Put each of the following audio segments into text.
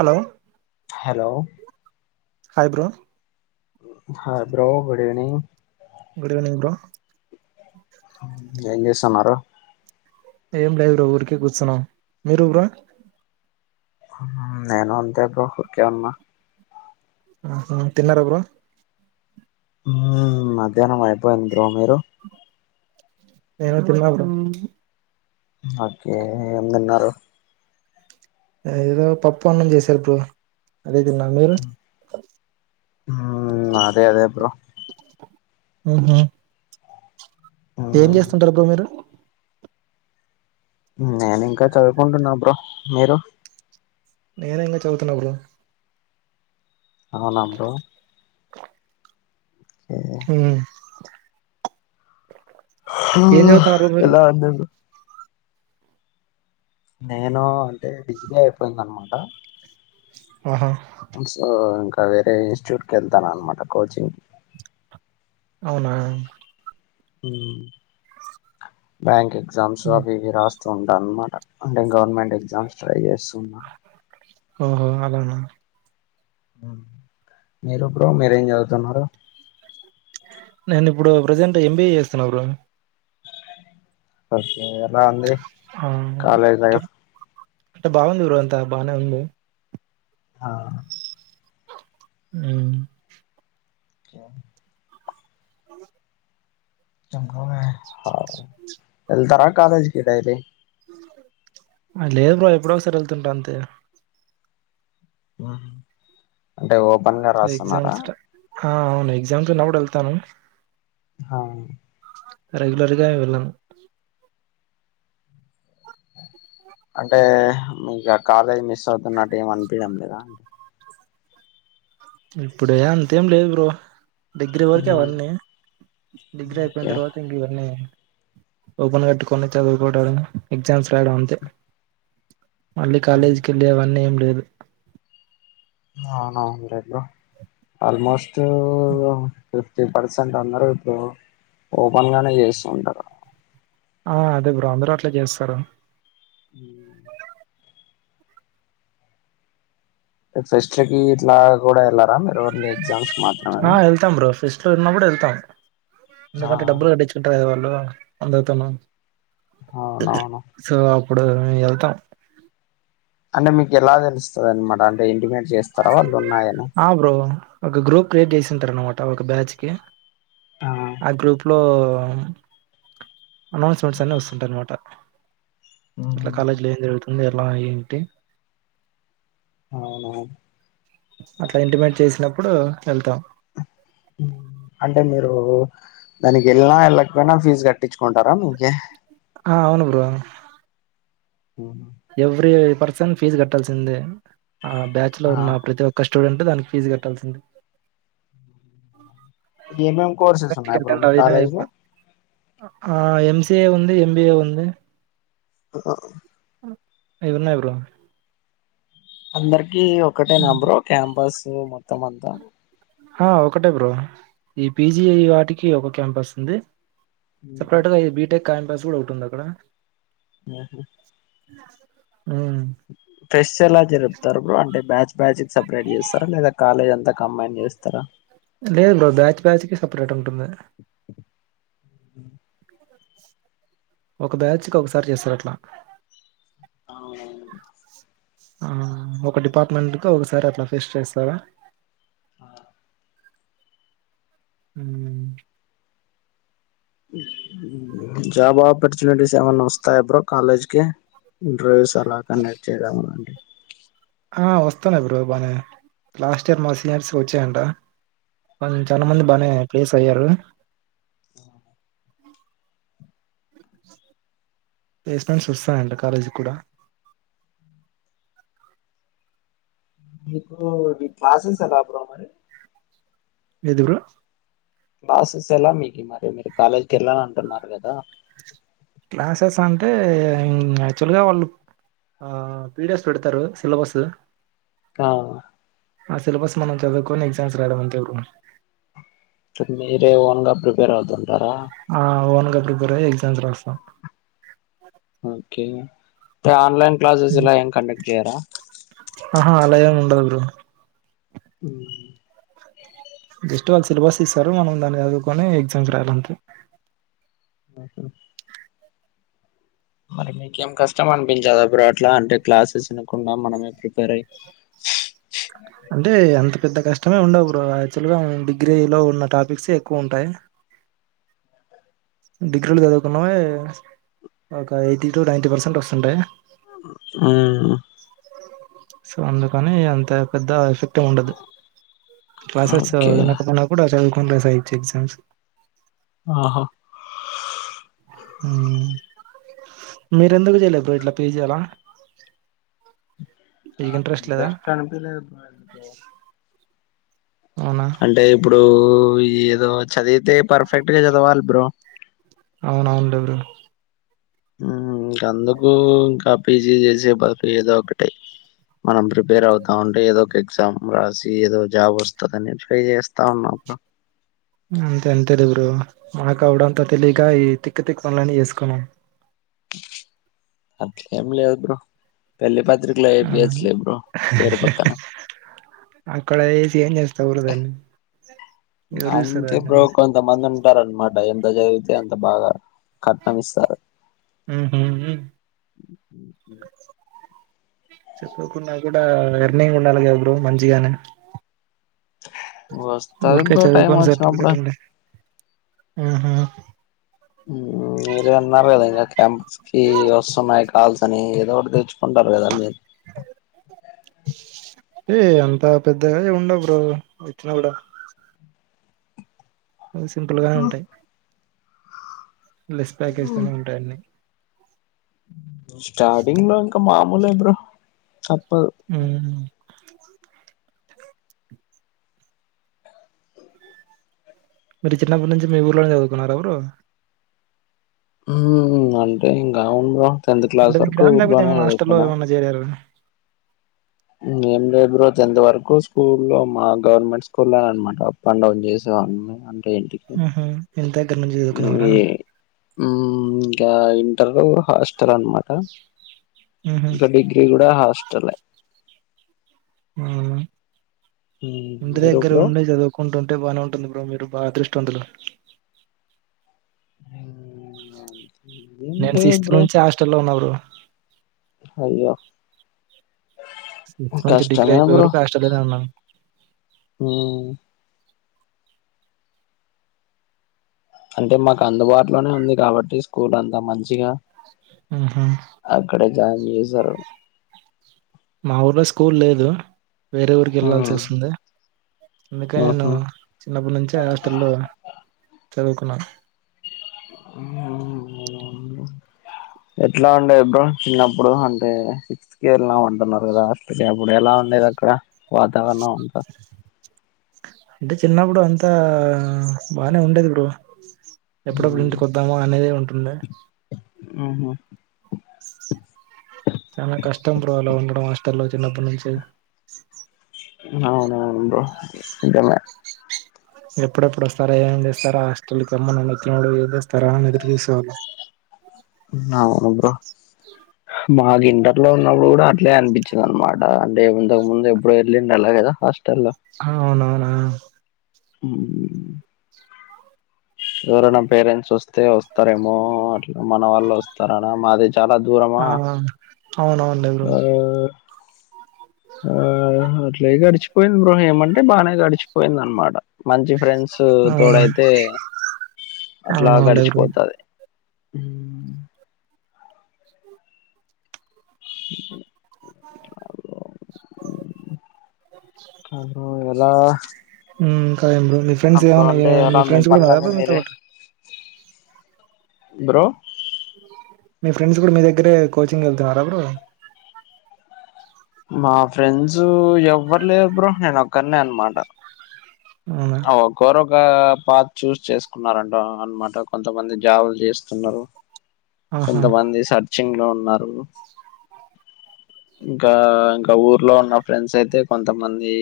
Hello hello hi bro hi bro good evening good evening bro ఏం చేస్తాన్నారు ఏం లేదు బ్రో ఊరికే కూర్చున్నాం మీరు బ్రో ఆహా నేను అంతేబ్రో ఊరికే ఉన్న ఆహా తిన్నారా బ్రో ఉమ్ మధ్యాహ్నం అయిపోయింది బ్రో మీరు నేను తిన్నా బ్రో ఓకే ఏం తిన్నారు అదేదో పప్పు అన్నం చేసారు బ్రో అదే తిన్నా మీరు ఉమ్ మాది అదే బ్రో ఆహ ఏం మ్మ్, చేస్తుంటారు బ్రో మీరు నేను ఇంకా చదువుకుంటున్నా బ్రో మీరు నేను ఇంకా చదువుతున్న బ్రో అవున బ్రో ఓకే. ఉ ఏం చదువుతున్నారు బ్రో మీరు ఎలా అందేడు నేను అంటే డిగ్రీ అయిపోయింది అన్నమాట ఆహా ఇంకా సో ఇంకా వేరే ఇన్స్టిట్యూట్ కి కెళ్తాను అన్నమాట కోచింగ్ కి అవునా ఉ బ్యాంక్ ఎగ్జామ్స్ మ్. అవివి రాస్తు ఉంటా అన్నమాట అంటే గవర్నమెంట్ ఎగ్జామ్స్ ట్రై చేస్తున్నా ఓహో అలాన్నా ఆ మీరు బ్రో మీరేం చదువుతున్నారు నేను ఇప్పుడు ప్రెజెంట్ ఎంబీఏ చేస్తున్నా బ్రో ఓకే ఎలా ఉంది ఆ [unintelligible] కాలేజ్ అంటే లైఫ్ అంటే బాగుంది బ్రో అంతా బానే ఉంది ఆ ఉ ఇంకా అ [unintelligible] [unintelligible] ఎళ్తారా కాలేజ్కి డైలీ ఆ లేదు బ్రో ఎప్పుడో ఒకసారి ఎళ్తుంటా అంతే వా అంటే ఓపెన్గా ఎసామ్స్ టా ఆ అవును ఎక్జామ్స్ ఉన్నప్పుడు ఎళ్తాను హవును రెగ్యలర్గా వెళ్ళను అంటే మీకా ఆ కాలేజ్ మిస్ అవుతున్నట్టు ఏం అనిపియడం లేదా ఇప్పుడే అంతేం లేదు బ్రో డిగ్రీ వరకే అవ్వన్నీ డిగ్రీ అయిపోయిన ఓకే తర్వాత ఇం ఇవన్నీ ఓపెన్ కట్టుకొని చదుకోడలు ఎగ్జామ్స్ రాయడం అంతే మళ్ళీ కాలేజీకి వెళ్ళే అవన్నీ ఏం లేదు అవునవులే బ్రో ఆల్మోస్ట్ ఫిఫ్టీ పర్సెంట్ అన్నారు ఇప్పుడు ఓపెన్ గానే చేస్తుంటారు ఆ అదే బ్రో అందరూ అట్లా చేస్తారు ఊ ఫెస్ట్ లకి ఇట్లా కూడా వెళ్లారా మీరు అన్ని ఎగ్జామ్స్ ఆ మాత్రమేనా వెళ్తాం బ్రో ఫిస్ట్ లో ఉన్నప్పుడు వెళ్తాం ఆ ఎందుకంటే డబ్బులు కట్టించు కుంటరు కదా వాళ్ళు అందరితోను అవునవును సో అప్పుడు వెళ్తాం అంటే మీకు ఎలా తెలుస్తది అనమాట అంటే ఇంటిమేట్ చేస్ ఆ బ్రో ఒక గ్రూప్ క్రియేట్ చేసింటారు అనమాట ఒక బ్యాచ్ కి ఆ గ్రూప్ లో అనౌన్స్మెంట్స్ అన్ని వస్తుంటా అన్నమాట ఇట్లా కాలేజీ లో ఏం జరుగుతు ఉంది అట్ల ఏంటి అవున అట్లా ఇంటిమేట్ చేసినప్పుడు వెళ్తాం ఉ అంటే మీరు దానికి వెళ్లిన వెళ్ళకపోయినా ఫీజు కట్టించుకుంటారా మీకి ఆ అవును బ్రో ఊ ఎవ్రీ పర్సన్ ఫీజ్ కట్టాల్సిందే ఆ బ్యాచ్ లో ఆ ఉన్న ప్రతి ఒక్ ఒక స్టూడెట్ దానికి ఫీజ్ కట్టాల్సిందే ఏం ఏం కోర్సెస్ ఉన్నాయి బ్రో మీ అవినా కాలేజ్ లో ఆ ఎంసిఏ ఉంది ఎంబిఏ ఉంది అ అవి వున్నై బ్రో అందరికి ఒకటే నంబర్ క్యాంపస్ మొత్తం అంతా ఆ ఒకటే బ్రో ఈ పీజీ వాటికి ఒక క్యాంపస్ ఉంది సపరేట్ గా ఇది బీటెక్ క్యాంపస్ కూడా ఒకటుంది అక్కడ ఉహు ఊ ఫెస్ట్ ఎలా జరుపుతారు బ్రో అంటే బ్యాచ్ బ్యాచ్ కి సపరేట్ చేస్తారా లేదా కాలేజ్ అంతా కంబైన్ చేస్తారా లేదు బ్రో బ్యాచ్ బ్యాచ్ కి సపరేట్ ఉంటుంది ఒక బ్యాచ్ కి ఒకసారి చేస్తారు అట్లా అవును ఆ ఒక డిపార్ట్మెంట్ కి ఒకసారి అట్లా ఫేస్ట్ చేస్తారా ఉమ్ జాబ్ ఆపర్చునిటీస్ ఏమన్నా వస్తాయా బ్రో కాలేజ్కి ఇంటర్వ్యూస్ అలా కండెక్ట్ చేయడం అలాంటి ఆ వస్తున్నాయి బ్రో బానే లాస్ట్ ఇయర్ మా సీనియర్స్ కి వచ్చాయంట వాల్ చాలా మంది బానే ప్లేస్ అయ్యారు ఆ ప్లేస్‌మెంట్లు వాస్తాయంట కాలేజీకి కూడా మీకూ ఈ క్లాసెస్ ఎలా బ్రో మరి ఎంది బ్రో క్లాసెస్ ఎలా మీకి మరి మీరు కాలేజ్కి వెళ్ళా అంటున్నారు కదా క్లాసెస్ అంటే ఊ యాక్చువల్ గా వాళ్ళు ఆ పిడిఎస్ పెడతారు సిలబస్ ఆ ఆ సిలబస్ మనం చదువుకని ఎగ్జామ్స్ రాయడం అంతెవురు మీరేమన్నా ప్రిపేర్ అవుతుంటారా ఆ ఓన్ గా ప్రిపేర్ అయ్యి ఎగ్జామ్స్ రాస్తాం ఓకే ఆన్లైన్ క్లాసెస్ ఇలా ఏం కండక్ట్ చేయరా ఆహా అలా ఎమ్ ఉండదు బ్రో [inaudible] జస్ట్ వాళ్ళ సిలబస్ ఇస్తారు మనం దాన్ని చదువుకొని ఎగ్జామ్స్ రాయాలంతే వు హు మరి మీకేం కష్టం అనిపించద బ్రో అట్లా అంటే క్లాసెస్ వినకుండా మనమే ప్రిపేర్ అయి అంటే అంత పెద్ద కష్టమే ఉండవు బ్రో యాక్చువల్ గా డిగ్రీ లో ఉన్న టాపిక్స్ ఎక్కువ ఉంటాయి డిగ్రీలు చదువుకున్నవే ఒక ఎయిటీ టు నైన్ంటీ పర్సెంట్ వస్తుంటాయి మ్ సో అందుకని అంత పెద్ద ఎఫెక్ట్ ఏం ఉండదు క్లాసెస్ ఓకే వినకపోయినా కూడా చదువుకుని రాసేయోచ్చ ఎగ్జామ్స్ ఆహా [inaudible] మీరెందుకు చెయలేబ్రో ఇట్లా పీజీ అలా మీకు నాక్ లేదా ఇంట్రెస్ట్ అనిపిలేదు అవునా అంటే ఇప్పుడు ఏదో చదివితే పర్ఫెక్ట్ గా చదవాలి బ్రో అవునవును లె బ్రో మ్ ఇంకా అందుకు ఇంకా పీజీ చేసే బ ఏదో ఒకటే మనం ప్రిపేర్ అవుతా ఉంటే ఏదో ఒక ఎగ్జామ్ రాసి ఏదో జాబ్ వస్తుందని ట్రై చేస్తా ఉన్నా అంతే అంతే లె బ్రో మాకు అపుడంతా తెలియక ఈ తిక్క తిక్ పనులన్నీ చేసుకున్నాం అట్లేం లేదు బ్రో పెళ్లి పత్రికలో ఆ, ఏపియచ్చలే బ్రో పేరు పక్కన అక్కడ ఏసి ఏం చేస్తా బ్రో దాన్ని ఎవరు చూస్తారు అంతే దాన్ని బ్రో కొంతమంది ఉంటారనమాట ఎంత జదివితే అంత బాగా కట్నం ఇస్తారు మ్ హు హు చదువుకున్న కూడా ఎర్నింగ్ ఉండాలి కదా బ్రో మంచిగానే వస్తది ఊర్కే బ్రో టైం చదువుకోని వచ్చినప్పుడు సర్ఫికట్ ఉంటే మీరు అన్నార గదా ఇక క్యాంప్స్ కి వస్తున్నాయి కాల్స అని ఏదో ఒకటి తెచ్చుకుంటారు కదా మీరు అంటే అంత పెద్దగా ఏం ఉండవ్ బ్రో పెట్టిన కూడా సింపుల్ గానే ఉంటాయి లెస్ ప్యాకేజ్ తోనే ఉంటాయన్ని స్టార్టింగ్ లో ఇంకా మామూలే బ్రో తప్పదు మ్ మీరు చిన్నప్పటి నుంచి మీ ఊర్లోనే చదువుకున్నార బ్రో మ్ అంటే ఇంకా ఏముంది బ్రో టెన్త్ క్లాస్ వరకు ఊర్లోనే చదువుకున్నా జేరారు ఏంలే బ్రో తెంత్ వరకు స్కూల్ లో మా గవర్నమెంట్ స్కూల్లో ననమాట అప్ అండ్ డౌన్ చేసేవాడ్ని అంటే ఏంటి ఉహు ఎంత గంజు ఇది ఇంకా ఇంటర్ హాస్టల్ అన్నమాట ఊహూ ఇంకా డిగ్రీ కూడా హాస్టల్ ఏ ఊ ఉమ్, ఇంటి మీరు దగ్గర బ్రో ఉండే చదువు కొంటుంటే బానే వుంటుంది బ్రో మీరు బా అదృష్టవంతులు ఊ నేను సిక్స్త్ నుంచి హాస్ట లో ఉన్న బ్రో అయ్యో సిక్స్త్ మంచి డిగ్రీ కష్టమే అయిపోయవరకు హాస్టల్ లనె వున్నాను ఊ అంటే మాకు అందుబాటులోనే ఉంది కాబట్టి స్కూల్ అంతా మంచిగా ఉహు అక్కడే జాయిన్ చేసరు మా ఊర్లో స్కూల్ లేదు వేరే ఊరికి వెళ్లాాల్సి ఉమ్ వస్తుంది అందుకే నేను ఉహు చిన్నప్పటి నుంచే హాస్టల్లో చదువుకున్నాను ఊ ఎట్లా ఉండే బ్రో చిన్నప్పుడు అంటే స్కెర్ల ఉంటున్నారు కదా అక అప్పుడు ఎలా ఉండేది అక్కడ వాతావరణం అంత అంటే చిన్నప్పుడు అంతా బానే ఉండేది ఇప్పుడు ఎప్పుడేప్పుడు ఇంటికొద్దామో అనేది ఉంటుండే ఆహ చాలా కష్టం బ్రో అల ఉండడం హస్టల్ లో చిన్నప్పటి నుంచి అవునవును బ్రో నిజనే ఎప్పుడెప్పుడు వస్తారా ఏమేం చేస్తారా హాస్టల్ కి అమ్మ నాన్న వచ్చినపుడు ఏం తెస్తరా అని ఎదురు చూసేవాళ్లం అవును బ్రో మాకు ఇంటర్ లో ఉన్నప్పుడు కూడా అట్లే అనిపించింది అనమాట అంటే ఇంతకు ముందు ఎప్పుడో వెళ్ళిండడు అలా గదా హాస్టల్లో అవునవునా ఊ ఎవరైనా పేరెంట్స్ వస్తే వస్తారేమో అట్లా మన వాళ్ళు వస్తారనా మాదే చాలా దూరం ఆ అవునవును ఆ ఆ అట్లే గడిచు పోయింది బ్రో ఏమంటే బానే గడిచిపోయింది అనమాట మంచి ఫ్రెండ్స్ అవును తోడయితే అట్లా అవునవునులే బ్రో గడిచిపోతది ఊ అగొ లా ఊ ఇంకా ఏం బ్రో మీ ఫ్రెండ్స్ ఏమన్న అంటే ఎలా మీ ఫ్రెండ్స్ కూడా ఉన్నారా పనులన్నీ బ్రో మీతో మీరే పాటు బ్రో మీ ఫ్రెండ్స్ కూడా మీ దగ్గరే కోచింగ్ వెళ్తున్నార బ్రో మా ఫ్రెండ్స్ ఎవరు లే బ్రో నేనొక్కడినే అనమాట అవునా ఒకోరొక పాత్ చూస్ చేసుకున్నారనమాట కొంతమంది జాబులు చేస్తున్నారు ఆహా కొంతమంది సర్చింగ్ లో ఉన్నారు ఇంకా ఇంకా ఊర్లో ఉన్న ఫ్రెండ్స్ అయితే కొంతమంది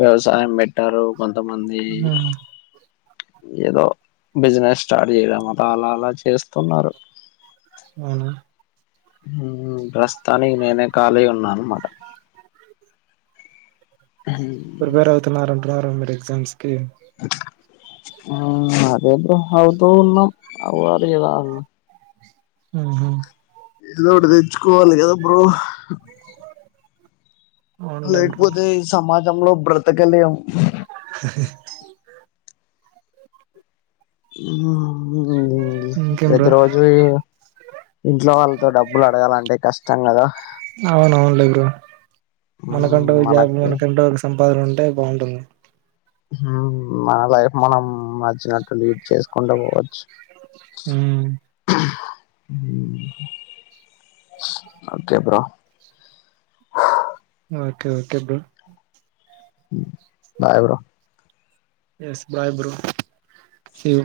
వ్యవసాయం పెట్టారు కొంతమంది ఉమ్, ఏదో బిజినెస్ స్టార్ట్ చేయడం అతా అలా అలా చేస్తున్నారు అవునా ఊ ప్రస్తుతానికి నేనే ఖాళీ ఉన్నా అనమాట ప్రిపేర్ అవుతున్నారు అంటున్నారు మీరు ఎగ్సామ్స్ కి ఆ అదే బ్రో అవుతూ ఉన్నాం [unintelligible] ఊ ఇదో ఒకటి తెచ్చుకోవాలి కదా బ్రో అవునులే బ్రో లేకపోతే ఈ సమాజంలో బ్రతకలేం [inaudible] ఇంకేం ప్రతి బ్రో రోజూ ఏ ఇంట్లో వాళ్ళతో డబ్బులు అడగాలంటే కష్టం కదా అవునవును లే వీరు ఉమ్ మనకంటే జాబ్ మనకి [unintelligible] సంపాదన ఉంటే బావుంటుం హుమ్ మన లైఫ్ మనం నచ్చినట్టు లీడ్ చేసుకుంటా పోవచ్చు ఊ ఊహూ అంతే bro okay okay bro bye bro yes bye bro see you